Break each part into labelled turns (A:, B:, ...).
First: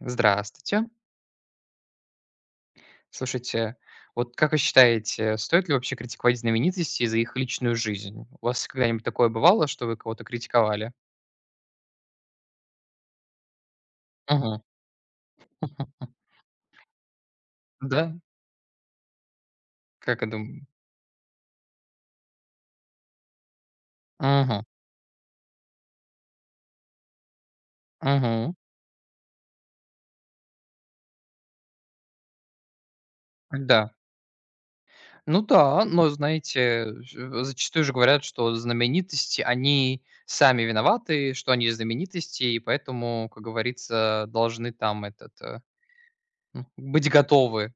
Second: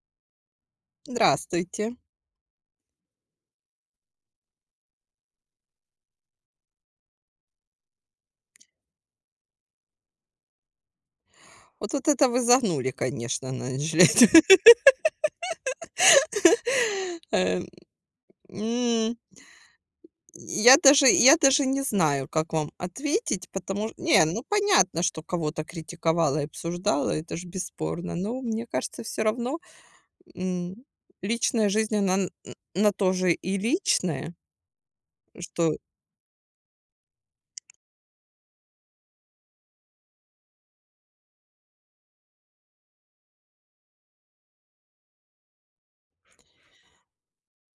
A: Здравствуйте.
B: Здравствуйте.
A: Слушайте, вот как вы считаете, стоит ли вообще критиковать знаменитостей за их личную жизнь? У вас когда-нибудь такое бывало, что вы кого-то критиковали?
B: Вот это вы загнули, конечно, надо жалеть.
A: Мгм.
B: Э,
A: Да?
B: м,
A: Как я думаю.
B: я даже не знаю, как вам ответить, потому что не, ну,
A: Мгм.
B: понятно, что кого-то критиковала и обсуждала, это ж бесспорно, но
A: Мгм.
B: мне кажется, все равно, м, личная жизнь, она н на то же и
A: Да.
B: личная.
A: Ну
B: Что
A: да, но знаете, зачастую же говорят, что знаменитости, они сами виноваты, что они знаменитости, и поэтому, как говорится, должны там ну, быть готовы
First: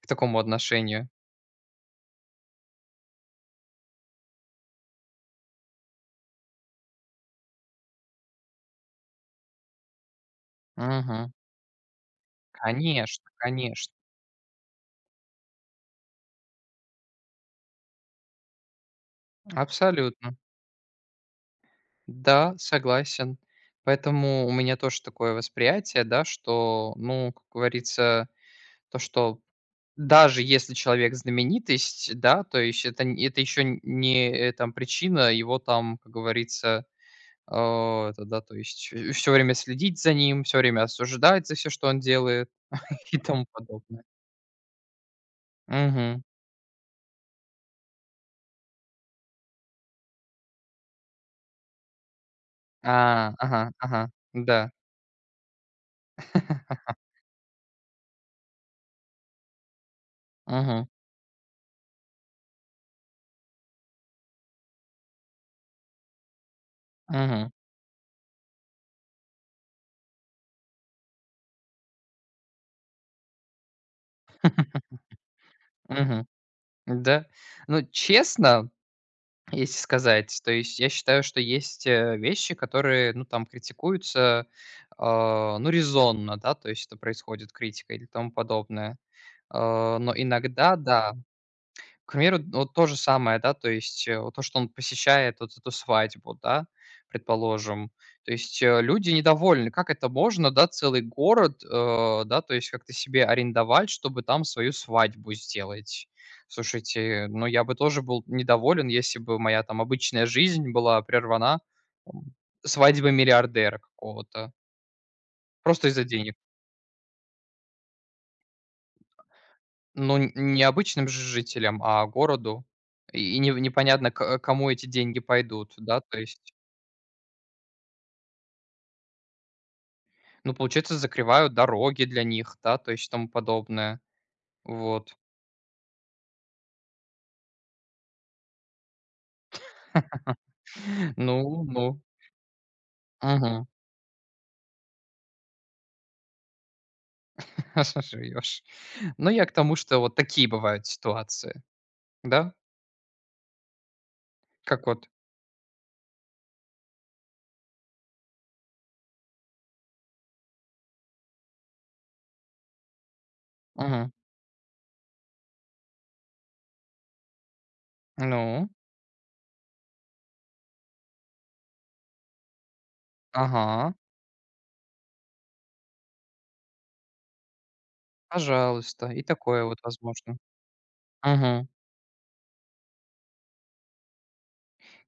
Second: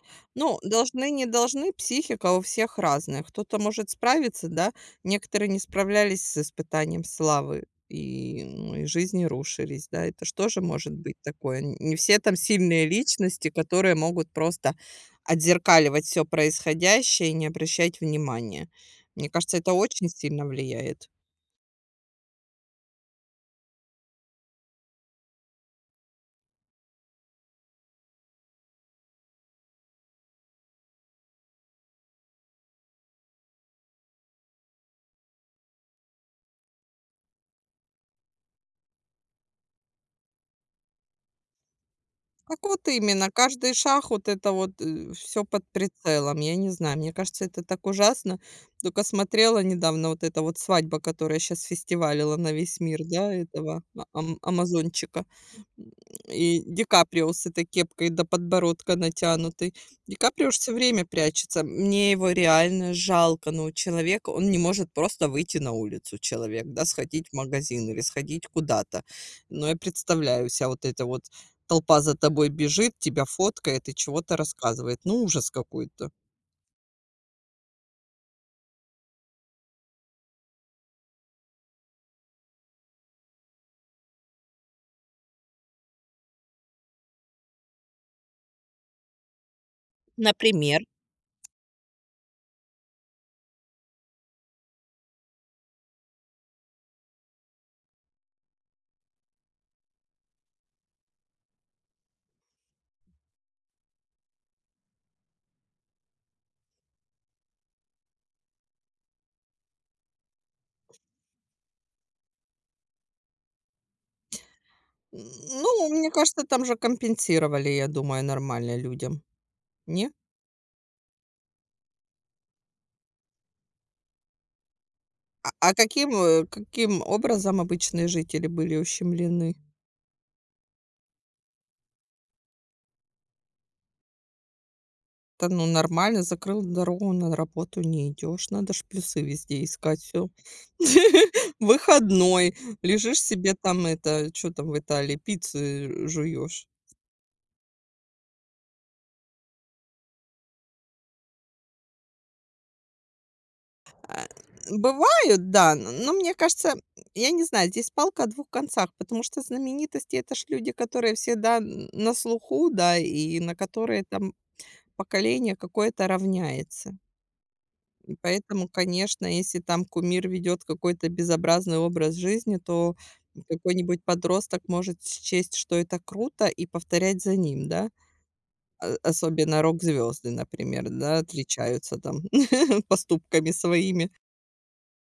A: к такому
B: Ну,
A: отношению.
B: должны, не должны, психика у всех разная. Кто-то может справиться, да, некоторые не справлялись с испытанием славы и, ну, и жизни рушились, да, это что же может быть
A: Мгм.
B: такое. Не все там сильные
A: Конечно,
B: личности,
A: конечно.
B: которые могут просто отзеркаливать все происходящее и не обращать внимания. Мне кажется, это очень
A: Абсолютно.
B: сильно влияет.
A: Да, согласен. Поэтому у меня тоже такое восприятие, да, что, ну, как говорится, то, что даже если человек знаменитость, да, то есть это, это еще не там, причина его там, как говорится, э, это, да, то есть все время следить за ним, все время осуждать за все, что он делает
B: Как вот
A: и
B: именно,
A: тому
B: каждый
A: подобное.
B: шаг вот это вот, все под
A: Угу.
B: прицелом. Я не знаю, мне кажется, это так ужасно. Только смотрела недавно вот эта вот свадьба, которая сейчас фестивалила на весь мир, да,
A: А, ага,
B: этого а
A: ага,
B: ам
A: да.
B: амазончика. И Ди Каприо с этой кепкой до подбородка натянутой. Ди Каприо ж всё
A: Угу,
B: время прячется. Мне его реально жалко, но человек, он не может просто выйти на улицу, человек, да, сходить в
A: угу,
B: магазин или сходить куда-то. Но я представляю ся вот эта вот толпа за тобой бежит, тебя фоткает и чего-то рассказывает. Ну, ужас какой-то.
A: угу, да. Ну, честно, если сказать, то есть я считаю, что есть, вещи, которые, ну, там критикуются, а, ну, резонно, да, то есть это происходит критика или тому подобное. А, но иногда,
B: Например?
A: да, к примеру, вот то же самое, да, то есть, вот то, что он посещает вот эту свадьбу, да, предположим. То есть, люди недовольны, как это можно, да, целый город, да, то есть как-то себе арендовать, чтобы там свою свадьбу сделать. Слушайте, ну я бы тоже был недоволен, если бы моя там обычная жизнь была прервана, м, свадьбой миллиардера какого-то,
B: Ну,
A: просто из-за
B: мне
A: денег.
B: кажется, там же компенсировали, я думаю, нормально людям. Не?
A: Ну, н не обычным ж жителям, а городу. И не непонятно, к кому эти деньги
B: А а
A: пойдут, да,
B: каким,
A: то
B: э,
A: есть,
B: каким образом обычные жители были ущемлены?
A: ну, получается, закрывают дороги для них, да, то есть тому подобное. Вот.
B: Да ну нормально, закрыл дорогу, на работу не идешь. Надо ж плюсы везде искать, все
A: Ну ну.
B: выходной, лежишь себе
A: Мгм.
B: там это, что там в Италии, пиццу, жуешь.
A: Живёшь. Ну, я к тому, что вот такие бывают ситуации, да?
B: А,
A: Как вот.
B: бывают, да, но мне кажется, я не знаю, здесь палка о двух концах, потому что знаменитости- это ж люди, которые всегда н на слуху, да, и на которые
A: Мгм.
B: там поколение какое-то равняется. Поэтому,
A: Ну.
B: конечно, если там кумир ведет какой-то безобразный образ жизни, то
A: Ага.
B: какой-нибудь подросток может счесть, что это круто, и повторять за ним, да? А
A: Пожалуйста. И
B: особенно
A: такое вот
B: рок-звезды,
A: возможно.
B: например, да,
A: Мгм.
B: отличаются там поступками своими.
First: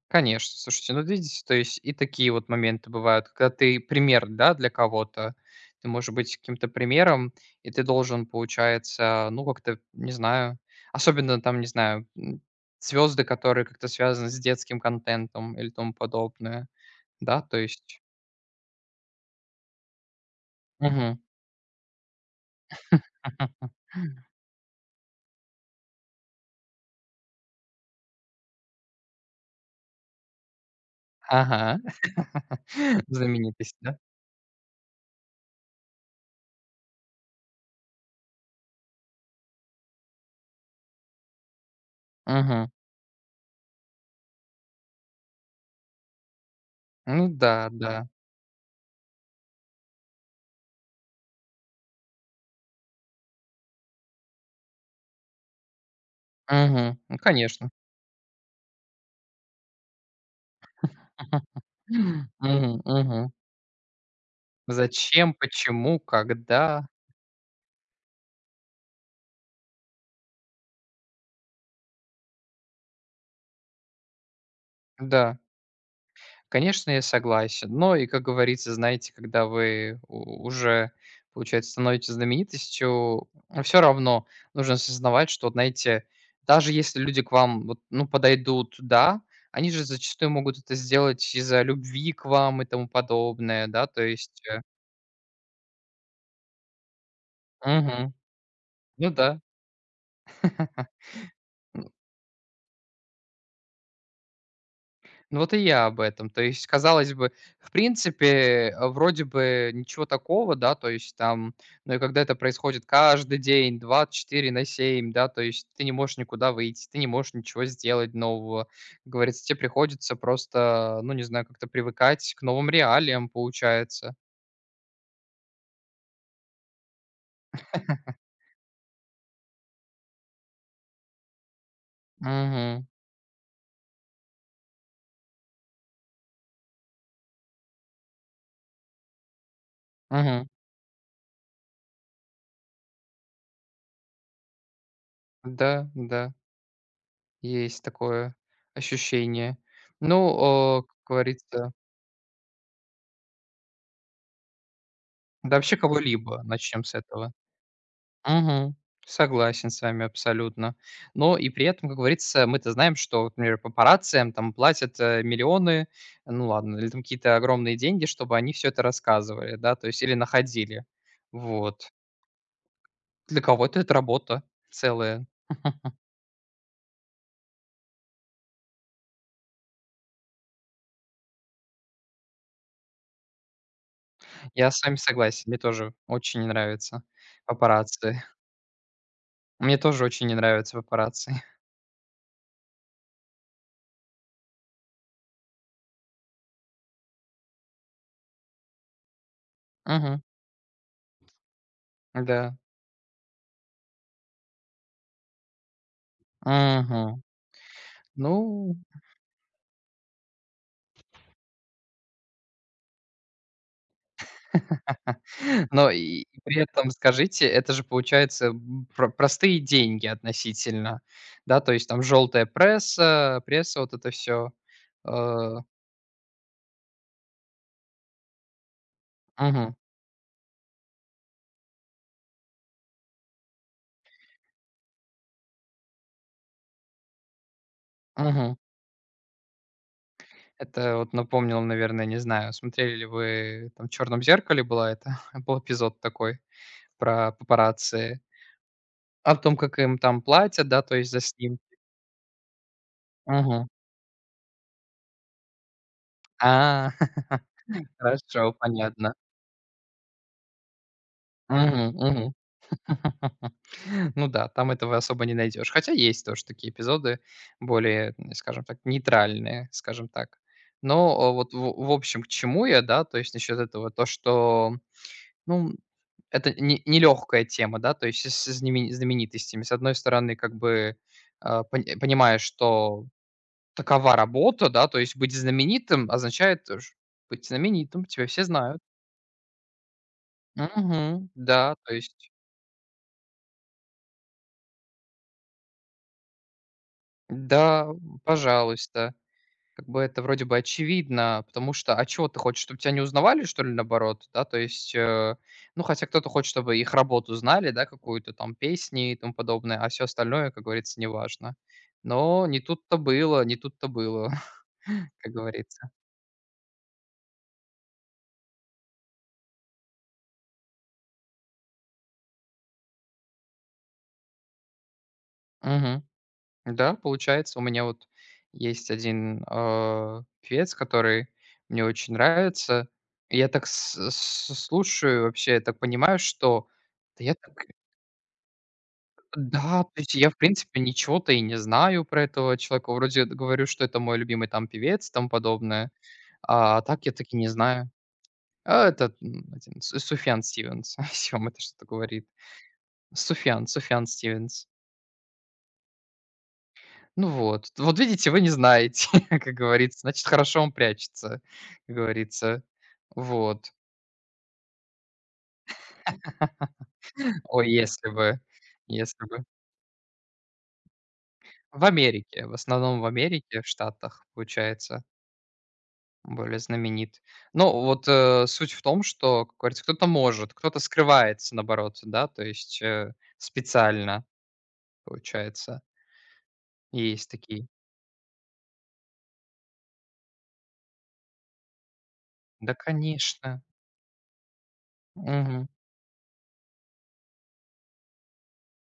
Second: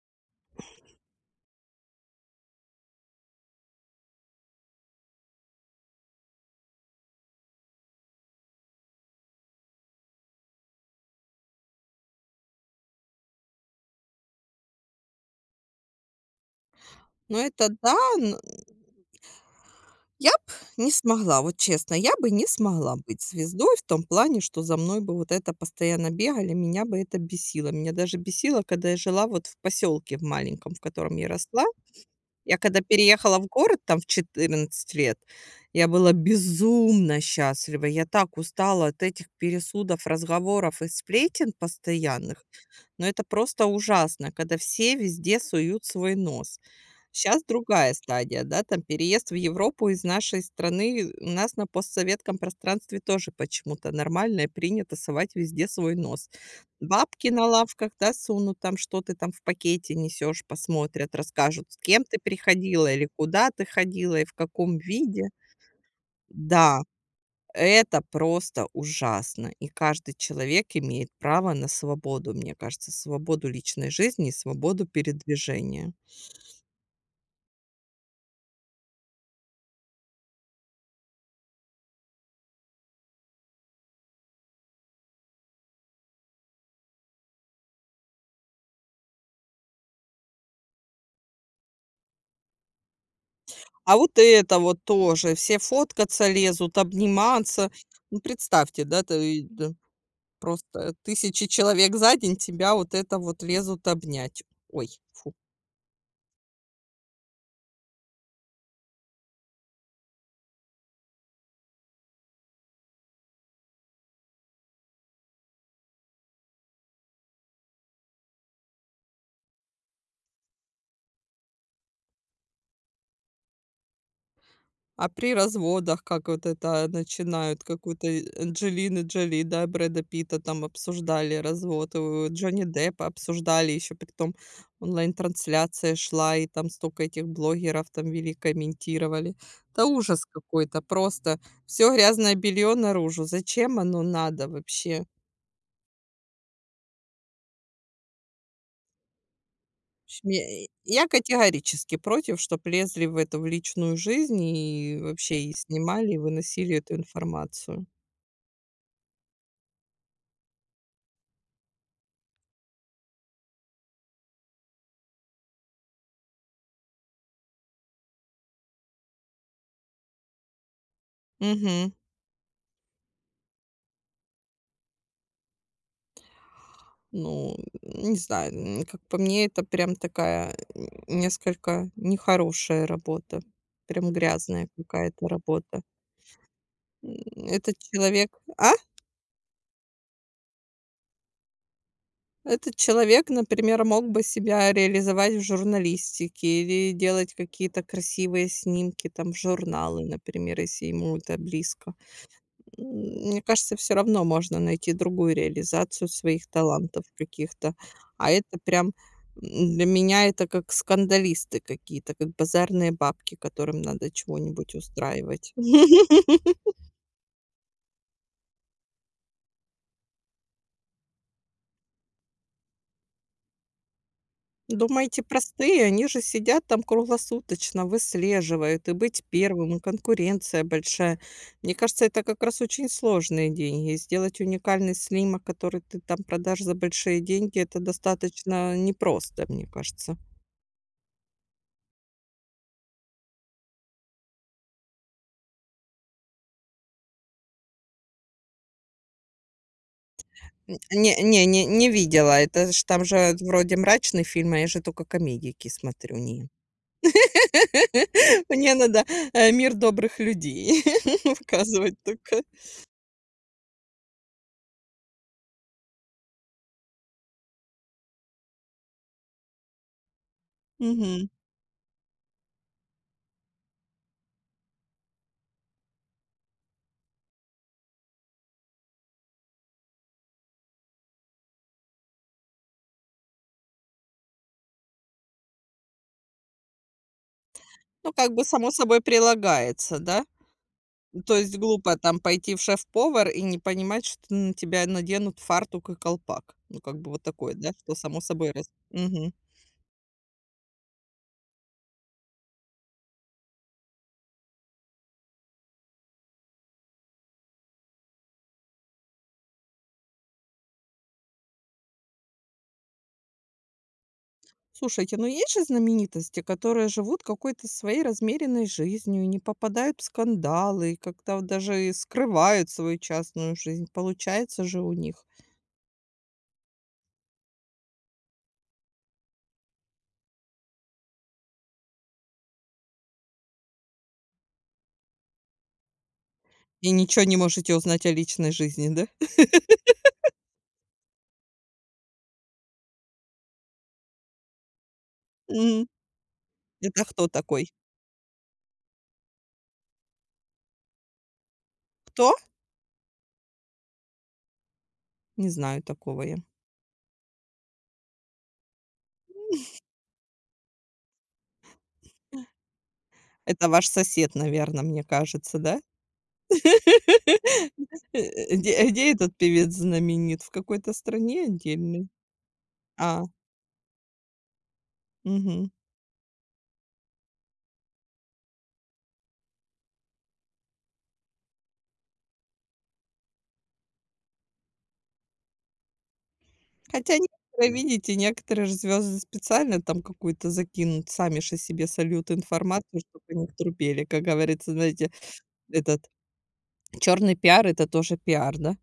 A: Конечно, слушайте, ну, вот видите, то есть и такие вот моменты бывают, когда ты пример, да, для кого-то. Ты можешь быть каким-то примером, и ты должен, получается, ну, как-то, не знаю, особенно там, не знаю, звезды, которые как-то связаны с детским контентом или тому подобное,
B: Но
A: да, то
B: это да,
A: есть.
B: н я б не
A: Мгм.
B: смогла, вот честно, я бы не смогла быть звездой в том плане, что за мной бы вот это постоянно бегали, меня бы это бесило. Меня даже бесило, когда я жила вот в поселке в маленьком, в котором я росла.
A: Ага.
B: Я когда переехала в
A: Знаменитость,
B: город
A: да?
B: там в 14 лет, я была безумно счастлива. Я так устала от этих пересудов, разговоров и сплетен постоянных.
A: Мгм.
B: Но это просто ужасно, когда все везде суют свой нос.
A: Ну
B: Сейчас
A: да,
B: другая
A: да.
B: стадия, да, там переезд в Европу из нашей страны. У нас на постсоветском пространстве тоже почему-то нормально и принято совать везде свой нос.
A: Мгм. Ну,
B: Бабки на
A: конечно.
B: лавках, да, сунут там, что ты там в пакете несешь, посмотрят, расскажут, с кем ты
A: Мгм,
B: приходила или
A: мгм.
B: куда ты ходила и в каком виде.
A: Зачем, почему,
B: Да,
A: когда?
B: это просто ужасно. И каждый человек имеет право на свободу, мне кажется, свободу личной жизни и свободу
A: Да,
B: передвижения.
A: конечно, я согласен. Но и, как говорится, знаете, когда вы уже, получается, становитесь знаменитостью, все равно нужно осознавать, что, вот, знаете, даже если люди к вам вот, ну, подойдут, да, они же зачастую могут это сделать из-за любви к вам и тому подобное, да,
B: А
A: то
B: вот
A: есть...
B: это вот тоже. Все фоткаться лезут, обниматься.
A: Мгм.
B: Ну, представьте, да,
A: Ну да.
B: ты, да, просто тысячи человек за день тебя вот это вот лезут обнять. Ой, фу.
A: Ну, вот и я об этом. То есть, казалось бы, в принципе, вроде бы ничего такого, да, то есть там, но и когда это происходит каждый день, 24/7, да, то есть ты не можешь никуда выйти, ты не можешь ничего сделать нового. Как говорится, тебе приходится просто, ну, не знаю, как-то привыкать к новым реалиям, получается.
B: А при разводах, как вот это начинают, какую-то и Анджелины Джоли, да, Брэда Питта там обсуждали развод, Джонни
A: Угу,
B: Деппа обсуждали, еще при том онлайн-трансляция шла, и там столько этих блогеров там вели, комментировали. Это ужас
A: угу,
B: какой-то, просто все грязное белье наружу. Зачем оно надо вообще?
A: да, да, есть такое ощущение.
B: В общем,
A: Ну, как
B: я
A: говорится,
B: категорически против, чтоб лезли в эту, в личную жизнь и вообще и
A: да вообще
B: снимали, и
A: кого-либо,
B: выносили
A: начнем
B: эту
A: с этого.
B: информацию.
A: Мгм. Согласен с вами абсолютно. Но и при этом, как говорится, мы-то знаем, что, вот, например, папарацци там платят, миллионы, ну ладно, или там какие-то огромные деньги, чтобы они все это рассказывали, да, то есть или находили. Вот.
B: Мгм.
A: Для кого-то это работа целая.
B: Ну, не знаю, как по мне, это прям такая н несколько нехорошая работа, прям грязная
A: Я с вами
B: какая-то
A: согласен, мне
B: работа.
A: тоже очень не нравятся
B: М, этот
A: папарацци.
B: человек, а?
A: Мне тоже очень не нравятся папарацци.
B: Этот человек, например, мог бы себя реализовать в журналистике или делать какие-то красивые снимки там в журналы,
A: Мгм.
B: например, если ему это близко.
A: Да.
B: Мне кажется, все равно можно найти другую реализацию своих талантов
A: Мгм.
B: каких-то. А
A: Ну.
B: это прям, для меня это как скандалисты какие-то, как базарные бабки, которым надо чего-нибудь устраивать.
A: Но и при этом скажите, это же получается, простые деньги относительно, да? То есть там желтая пресса, вот это все.
B: Думаете,
A: Э,
B: простые? Они же сидят там круглосуточно, выслеживают, и быть
A: мгм.
B: первым, и конкуренция большая. Мне кажется, это как раз очень сложные деньги. И сделать уникальный снимок, который ты там продашь за большие деньги, это достаточно непросто, мне кажется.
A: Это вот напомнил, наверное, не знаю, смотрели ли вы, там, в "Черном зеркале" была это был эпизод такой про папарацци, о том, как им там платят,
B: Н
A: да, то есть
B: не
A: за
B: не не
A: снимки.
B: не видела. Это ж там же
A: Мгм.
B: вроде мрачный фильм, а я же только комедийки смотрю. Не.
A: А, хорошо,
B: Мне надо,
A: понятно.
B: "Мир добрых людей" показывать
A: Мгм, мгм.
B: только.
A: Ну да, там этого особо не найдешь. Хотя есть тоже такие эпизоды более, скажем так, нейтральные, скажем так.
B: Мгм.
A: Но, вот в общем, к чему я, да, то есть насчет этого, то, что, ну, это не нелегкая тема, да, то есть с знаменитостями. С одной стороны, как бы, а, понимаешь, что такова работа, да, то есть быть знаменитым означает тоже быть знаменитым,
B: Ну,
A: тебя
B: как бы
A: все
B: само
A: знают.
B: собой прилагается, да?
A: Мгм.
B: То есть
A: Да, то
B: глупо там
A: есть
B: пойти в шеф-повар и не понимать, что на тебя наденут фартук и колпак. Ну, как бы вот такое, да,
A: да,
B: что само собой раз
A: пожалуйста.
B: Мгм.
A: Как бы это вроде бы очевидно, потому что, а чего ты хочешь, чтобы тебя не узнавали, что ли, наоборот, да? То есть, ну, хотя кто-то хочет, чтобы их работу знали, да, какую-то там песни и тому подобное, а все остальное, как говорится, неважно. Но не тут-то было, не тут-то было,
B: Слушайте, ну
A: как
B: есть же
A: говорится.
B: знаменитости, которые живут какой-то своей размеренной жизнью, не попадают в скандалы, и как-то вот даже и скрывают свою частную жизнь. Получается же у них.
A: Мгм. Да, получается, у меня вот есть один певец, который мне очень нравится. И я так слушаю вообще, я так понимаю, что
B: И ничего
A: да я
B: не
A: так
B: можете узнать о личной жизни, да?
A: да, то есть я, в принципе, ничего-то и не знаю про этого человека. Вроде говорю, что это мой любимый там певец и тому
B: М.
A: подобное, а
B: Это
A: так я
B: кто
A: таки не
B: такой?
A: знаю. А, этот, один Су Суфьян Стивенс. Если вам это что-то говорит.
B: Кто?
A: Суфьян Стивенс.
B: Не знаю такого я.
A: Ну вот. Вот видите, вы не знаете, как говорится, значит, хорошо он прячется, как говорится. Вот.
B: Это ваш сосед, наверное, мне кажется, да?
A: Ой, если бы,
B: Где
A: если
B: этот
A: бы.
B: певец знаменит? В какой-то стране
A: В
B: отдельной?
A: Америке, в основном в
B: А,
A: Америке, в Штатах, получается.
B: мгм.
A: Более знаменит. Ну, вот, суть в том, что, как говорится, кто-то может, кто-то скрывается, наоборот, да, то есть, специально, получается.
B: Хотя
A: Есть такие.
B: некоторые, видите, некоторые же звезды специально там какую-то закинут, сами же себе сольют
A: Да,
B: информацию, чтобы о них
A: конечно.
B: трубели. Как говорится, знаете,
A: Мгм.
B: этот черный пиар- это тоже пиар, да?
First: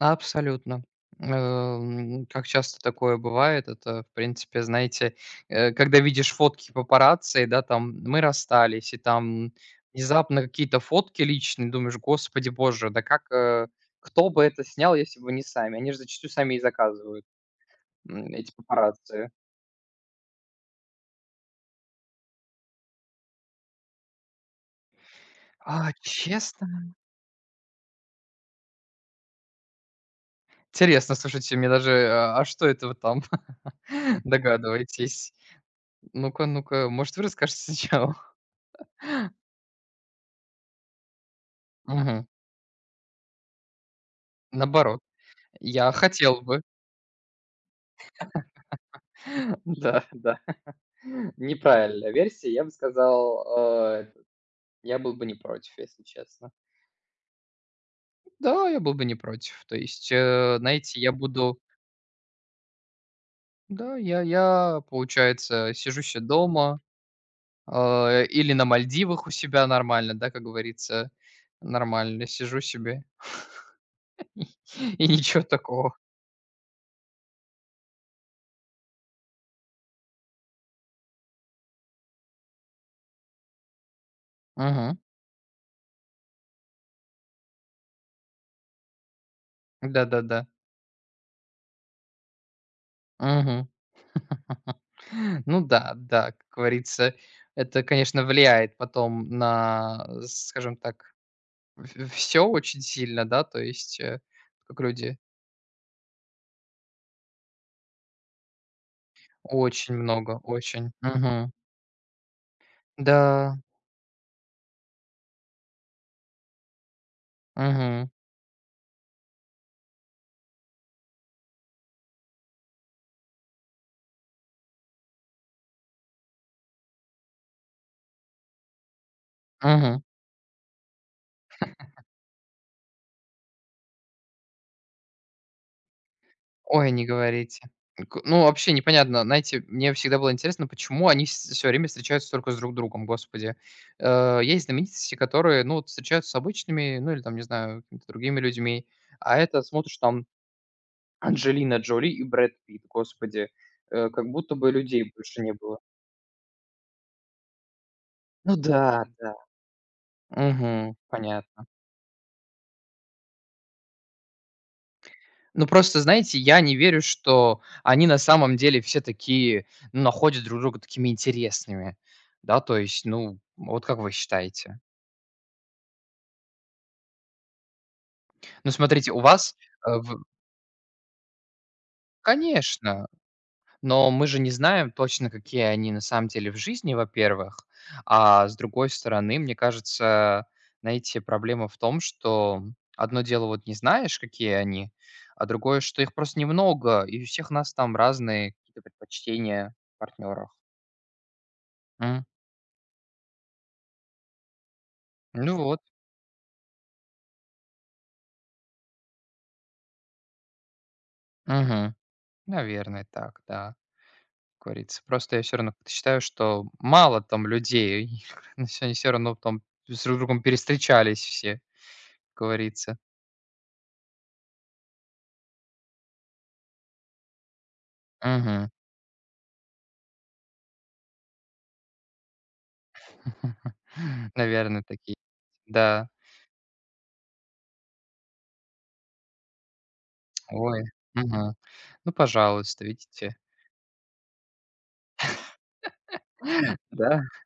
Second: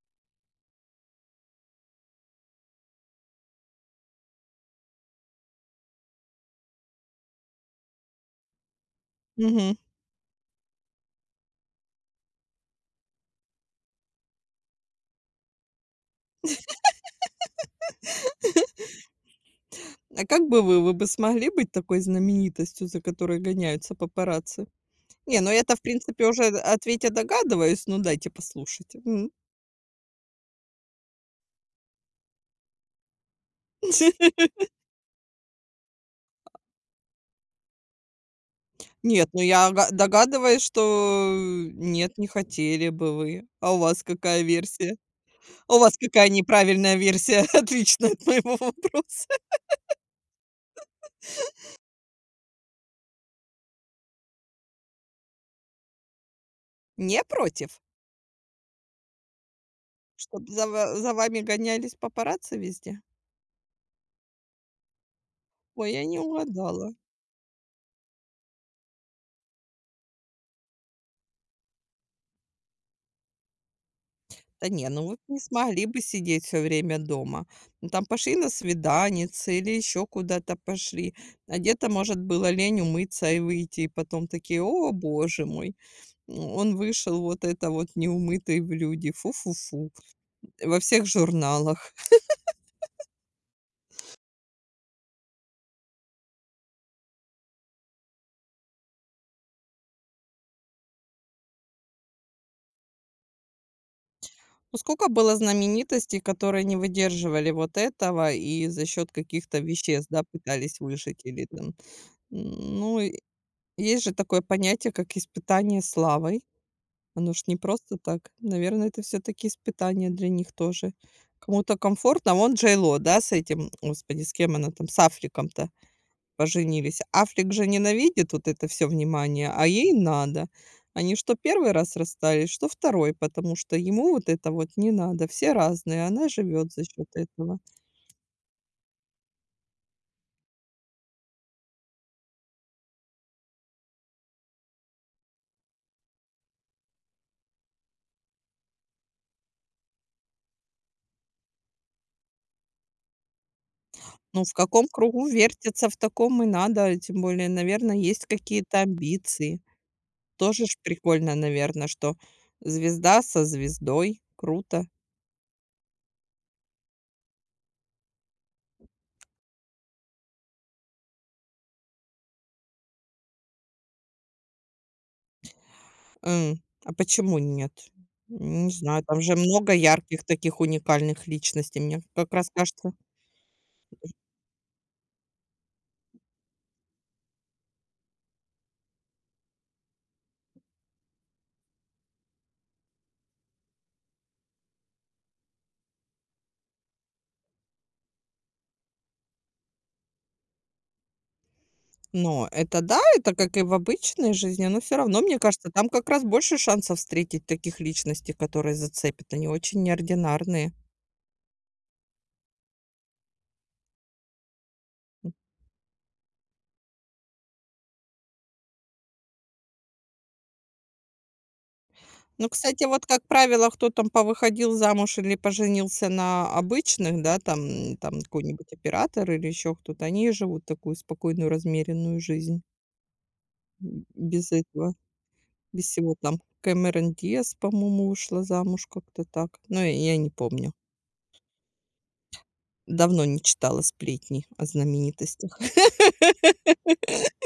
A: Абсолютно. Как часто такое бывает, это, в принципе, знаете, когда видишь фотки папарацци, да, там: "Мы расстались", и там
B: Мгм.
A: внезапно какие-то фотки личные, думаешь: "Господи боже, да как, кто бы это снял, если бы не сами?" Они же зачастую сами и заказывают. Эти папарацци.
B: А как бы вы бы смогли быть такой знаменитостью, за которой гоняются папарацци? Не, ну это в
A: А,
B: принципе, уже
A: честно?
B: ответ догадываюсь, ну дайте послушать. М.
A: Интересно, слушайте, мне даже, а что это вы там догадываетесь? Ну-ка, ну-ка, может, вы расскажете сначала?
B: Нет, ну я догадываюсь, что нет,
A: Мгм.
B: не хотели бы вы. А у вас какая версия?
A: Наоборот,
B: У
A: я
B: вас какая
A: хотел бы.
B: неправильная версия, отличная от моего вопроса.
A: Да, да. Неправильная версия. Я бы сказал, э, я был бы не против, если честно.
B: Не против,
A: Да, я был бы не против. То есть,
B: чтобы за ва
A: знаете,
B: за
A: я
B: вами
A: буду
B: гонялись папарацци везде?
A: да, я, получается,
B: Ой,
A: сижу
B: я не
A: се дома.
B: угадала.
A: А, или на Мальдивах у себя нормально, да, как говорится. Нормально сижу себе
B: Да не, ну
A: и
B: вы б не
A: ничего
B: смогли
A: такого.
B: бы сидеть все время дома. Ну, там пошли на свиданицы или еще куда-то пошли, а где-то, может, было лень умыться и выйти, и потом такие: "О
A: Мгм.
B: боже мой, он вышел вот это вот неумытый в люди, фу-фу-фу".
A: Да-да-да.
B: Во всех журналах.
A: Мгм. Ну да, да, как говорится, это, конечно, влияет потом на, скажем так, все очень сильно, да, то есть,
B: Ну,
A: как
B: сколько
A: люди
B: было знаменитостей, которые не выдерживали вот этого и за счет каких-то
A: очень
B: веществ, да,
A: много,
B: пытались
A: очень.
B: выжить или
A: Мгм.
B: там. Ну, и
A: Да.
B: есть же такое понятие, как испытание славой. Оно ж не просто
A: Мгм.
B: так. Наверное, это все-таки испытание для них тоже. Кому-то комфортно. А вон Джейло, да, с этим, господи, с кем она там, с Африком-то. Поженились. Африк же ненавидит вот это все внимание, а ей надо. Они что первый раз расстались, что второй, потому что ему вот это вот не надо. Все разные, она живет за
A: Ой, не
B: счет этого.
A: говорите. К ну, вообще непонятно, знаете, мне всегда было интересно, почему они все время встречаются только с друг другом, господи. Есть знаменитости, которые, ну, вот встречаются с обычными, ну, или там, не знаю, какими-то другими людьми, а это, смотришь, там Анджелина Джоли и Брэд Питт, господи, как
B: Ну, в
A: будто бы
B: каком
A: людей
B: кругу
A: больше не было.
B: вертится, в таком и надо. А тем более, наверное, есть
A: Ну
B: какие-то
A: да, да.
B: амбиции. Тоже ж
A: Угу,
B: прикольно,
A: понятно.
B: наверное, что звезда со звездой. Круто.
A: Ну, просто, знаете, я не верю, что они на самом деле все такие, ну, находят друг друга такими интересными. Да, то есть, ну, вот как вы считаете?
B: А почему нет? Не
A: Ну,
B: знаю,
A: смотрите,
B: там
A: у
B: же
A: вас,
B: много
A: э, в
B: ярких таких уникальных личностей. Мне как раз кажется.
A: конечно, но мы же не знаем точно, какие они на самом деле в жизни, во-первых. А с другой стороны, мне кажется, знаете, проблема в том, что одно дело, вот не знаешь, какие они, а другое, что их просто немного, и у всех нас там разные какие-то предпочтения в партнерах.
B: Но это да, это как и в обычной жизни, но все равно, мне
A: Ну
B: кажется,
A: вот,
B: там как раз больше шансов встретить таких личностей, которые зацепят. Они очень неординарные.
A: мгм. Наверное, так, да, как говорится. Просто я все равно как-то считаю, что мало там людей, но всё они все равно там с друг другом перестречались все, как
B: Ну, кстати,
A: говорится.
B: вот, как правило, кто там повыходил замуж или поженился на обычных, да, там
A: Мгм.
B: какой-нибудь оператор или еще кто-то, они и живут такую спокойную, размеренную жизнь б без
A: Наверное,
B: этого.
A: такие,
B: Без
A: да.
B: всего там. Кэмерон Диаз, по-моему, вышла замуж как-то так. Но я не помню.
A: Ой, мгм. Ну, пожалуйста,
B: Давно
A: видите?
B: не читала сплетни о знаменитостях.
A: Да,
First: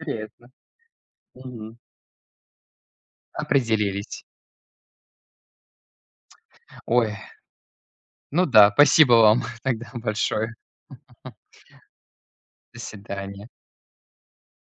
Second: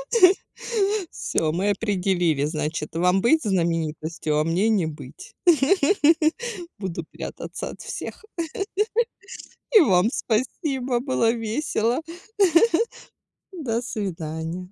A: интересно.
B: Все, мы
A: Мгм.
B: определили, значит, вам быть
A: Определились.
B: знаменитостью, а мне не быть. Буду
A: Ой,
B: прятаться от всех.
A: ну да, спасибо вам
B: И
A: тогда
B: вам
A: большое.
B: спасибо, было весело.
A: До свидания.
B: До свидания.